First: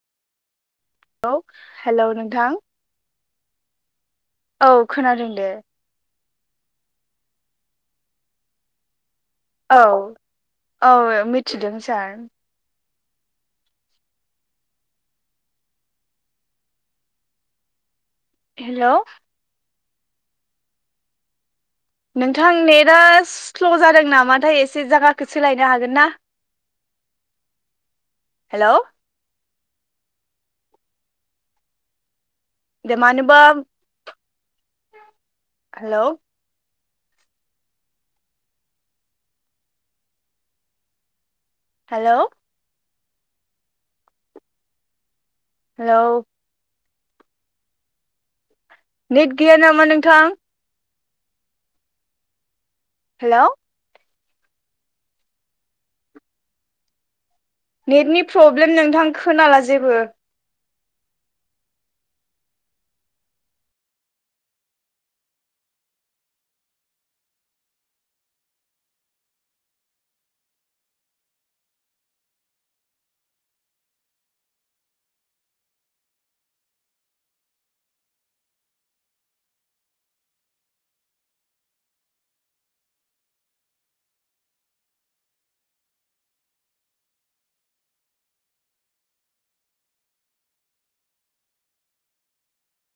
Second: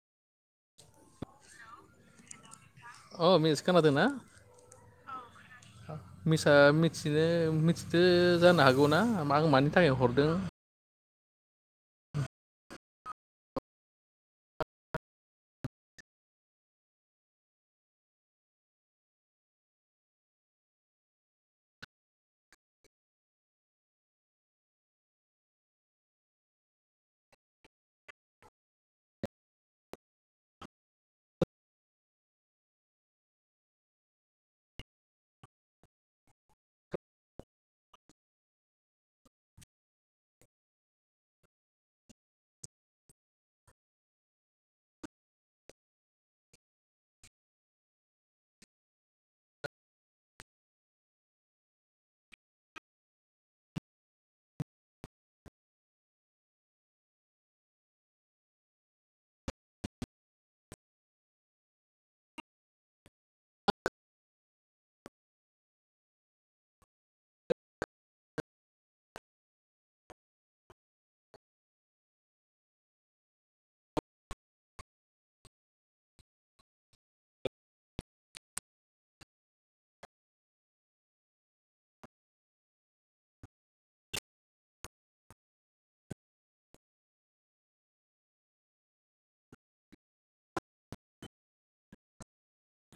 औ हेलौ नोंथां औ मिस खोनादोंना औ खोनादोंदे मिसा मिथिथो मिथिदो जानो हागौना आं मानि औ थाखाय हरदों औ मिथिदों सार हेलौ नोंथां नेटआ स्ल' जादों नामाथाय एसे जागाखो सोलायनो हागोन ना हेलौ देमानोबा हेलौ हेलौ हेलौ नेट गैया नामा नोंथां हेलौ नेटनि प्रब्लेम नोंथां खोनाला जेबो